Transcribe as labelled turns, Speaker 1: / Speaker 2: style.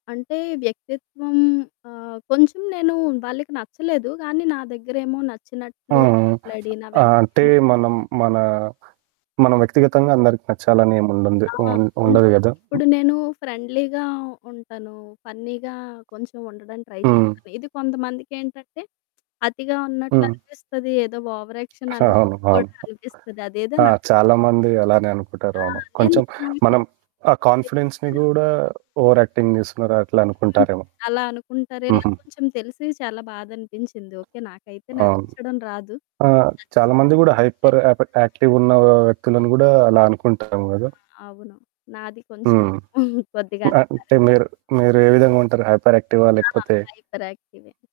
Speaker 1: అంటే వ్యక్తిత్వం ఆహ్, కొంచెం నేను వాళ్ళకి నచ్చలేదు. కానీ నా దగ్గరేమో
Speaker 2: ఆ!
Speaker 1: నచ్చినట్లు మాట్లాడి నా
Speaker 2: ఆ! అంటే
Speaker 1: వెనకేమో
Speaker 2: మనం మనా, మన వ్యక్తిగతంగా అందరికి నచ్చాలని ఏమి ఉండంద్దు
Speaker 1: ఆ!
Speaker 2: ఉం
Speaker 1: ఉండ్
Speaker 2: ఉండదు కదా! హ్మ్.
Speaker 1: ఇప్పుడు నేను ఫ్రెండ్లీగా ఉంటాను. ఫన్నీగా కొంచెం ఉండడానికి ట్రై
Speaker 2: హ్మ్.
Speaker 1: చేస్తాను. ఇది కొంతమందికేంటంటే అతిగా
Speaker 2: హ్మ్.
Speaker 1: ఉన్నట్లనిపిస్తది. ఏదో ఓవర్ యాక్షన్
Speaker 2: అస అవును.
Speaker 1: అన్నట్లు
Speaker 2: అవును.
Speaker 1: కూడా అనిపిస్తది. అదేదో
Speaker 2: ఆ! చాలా
Speaker 1: నాకేంటంటే
Speaker 2: మంది అలానే అనుకుంటారు.
Speaker 1: ఆ!
Speaker 2: అవును. కొంచెం మనం
Speaker 1: [unintelligible]
Speaker 2: ఆ కాన్ఫిడెన్స్‌ని
Speaker 1: తెలిపాను.
Speaker 2: కూడా ఓవర్ యాక్టింగ్ చేస్తున్నారా అట్లా
Speaker 1: హ్మ్.
Speaker 2: అనుకుంటారేమో!
Speaker 1: అలా అనుకుంటారు. ఇలా
Speaker 2: హుహు.
Speaker 1: కొంచెం తెలిసి చాలా బాధనిపించింది. ఓకే. నాకైతే
Speaker 2: అవును.
Speaker 1: నటించడం రాదు.
Speaker 2: ఆహ్,
Speaker 1: నచ్చలేదు
Speaker 2: చాలా మంది
Speaker 1: అంటే
Speaker 2: కూడా హైపర్
Speaker 1: నేను
Speaker 2: యాప్ యాక్టివ్‌గున్న
Speaker 1: అ
Speaker 2: వ్యక్తులని కూడా అలా అనుకుంటాం కదా!
Speaker 1: ఆ! అవును. నాది కొంచెం
Speaker 2: హ్మ్.
Speaker 1: కొద్దిగా అది
Speaker 2: అంటే
Speaker 1: కలుస్తుంది.
Speaker 2: మీరు, మీరు ఏ విధంగుంటారు హైపర్ యాక్టివా?
Speaker 1: ఆ!
Speaker 2: లేకపోతే
Speaker 1: హైపర్ యాక్టివే.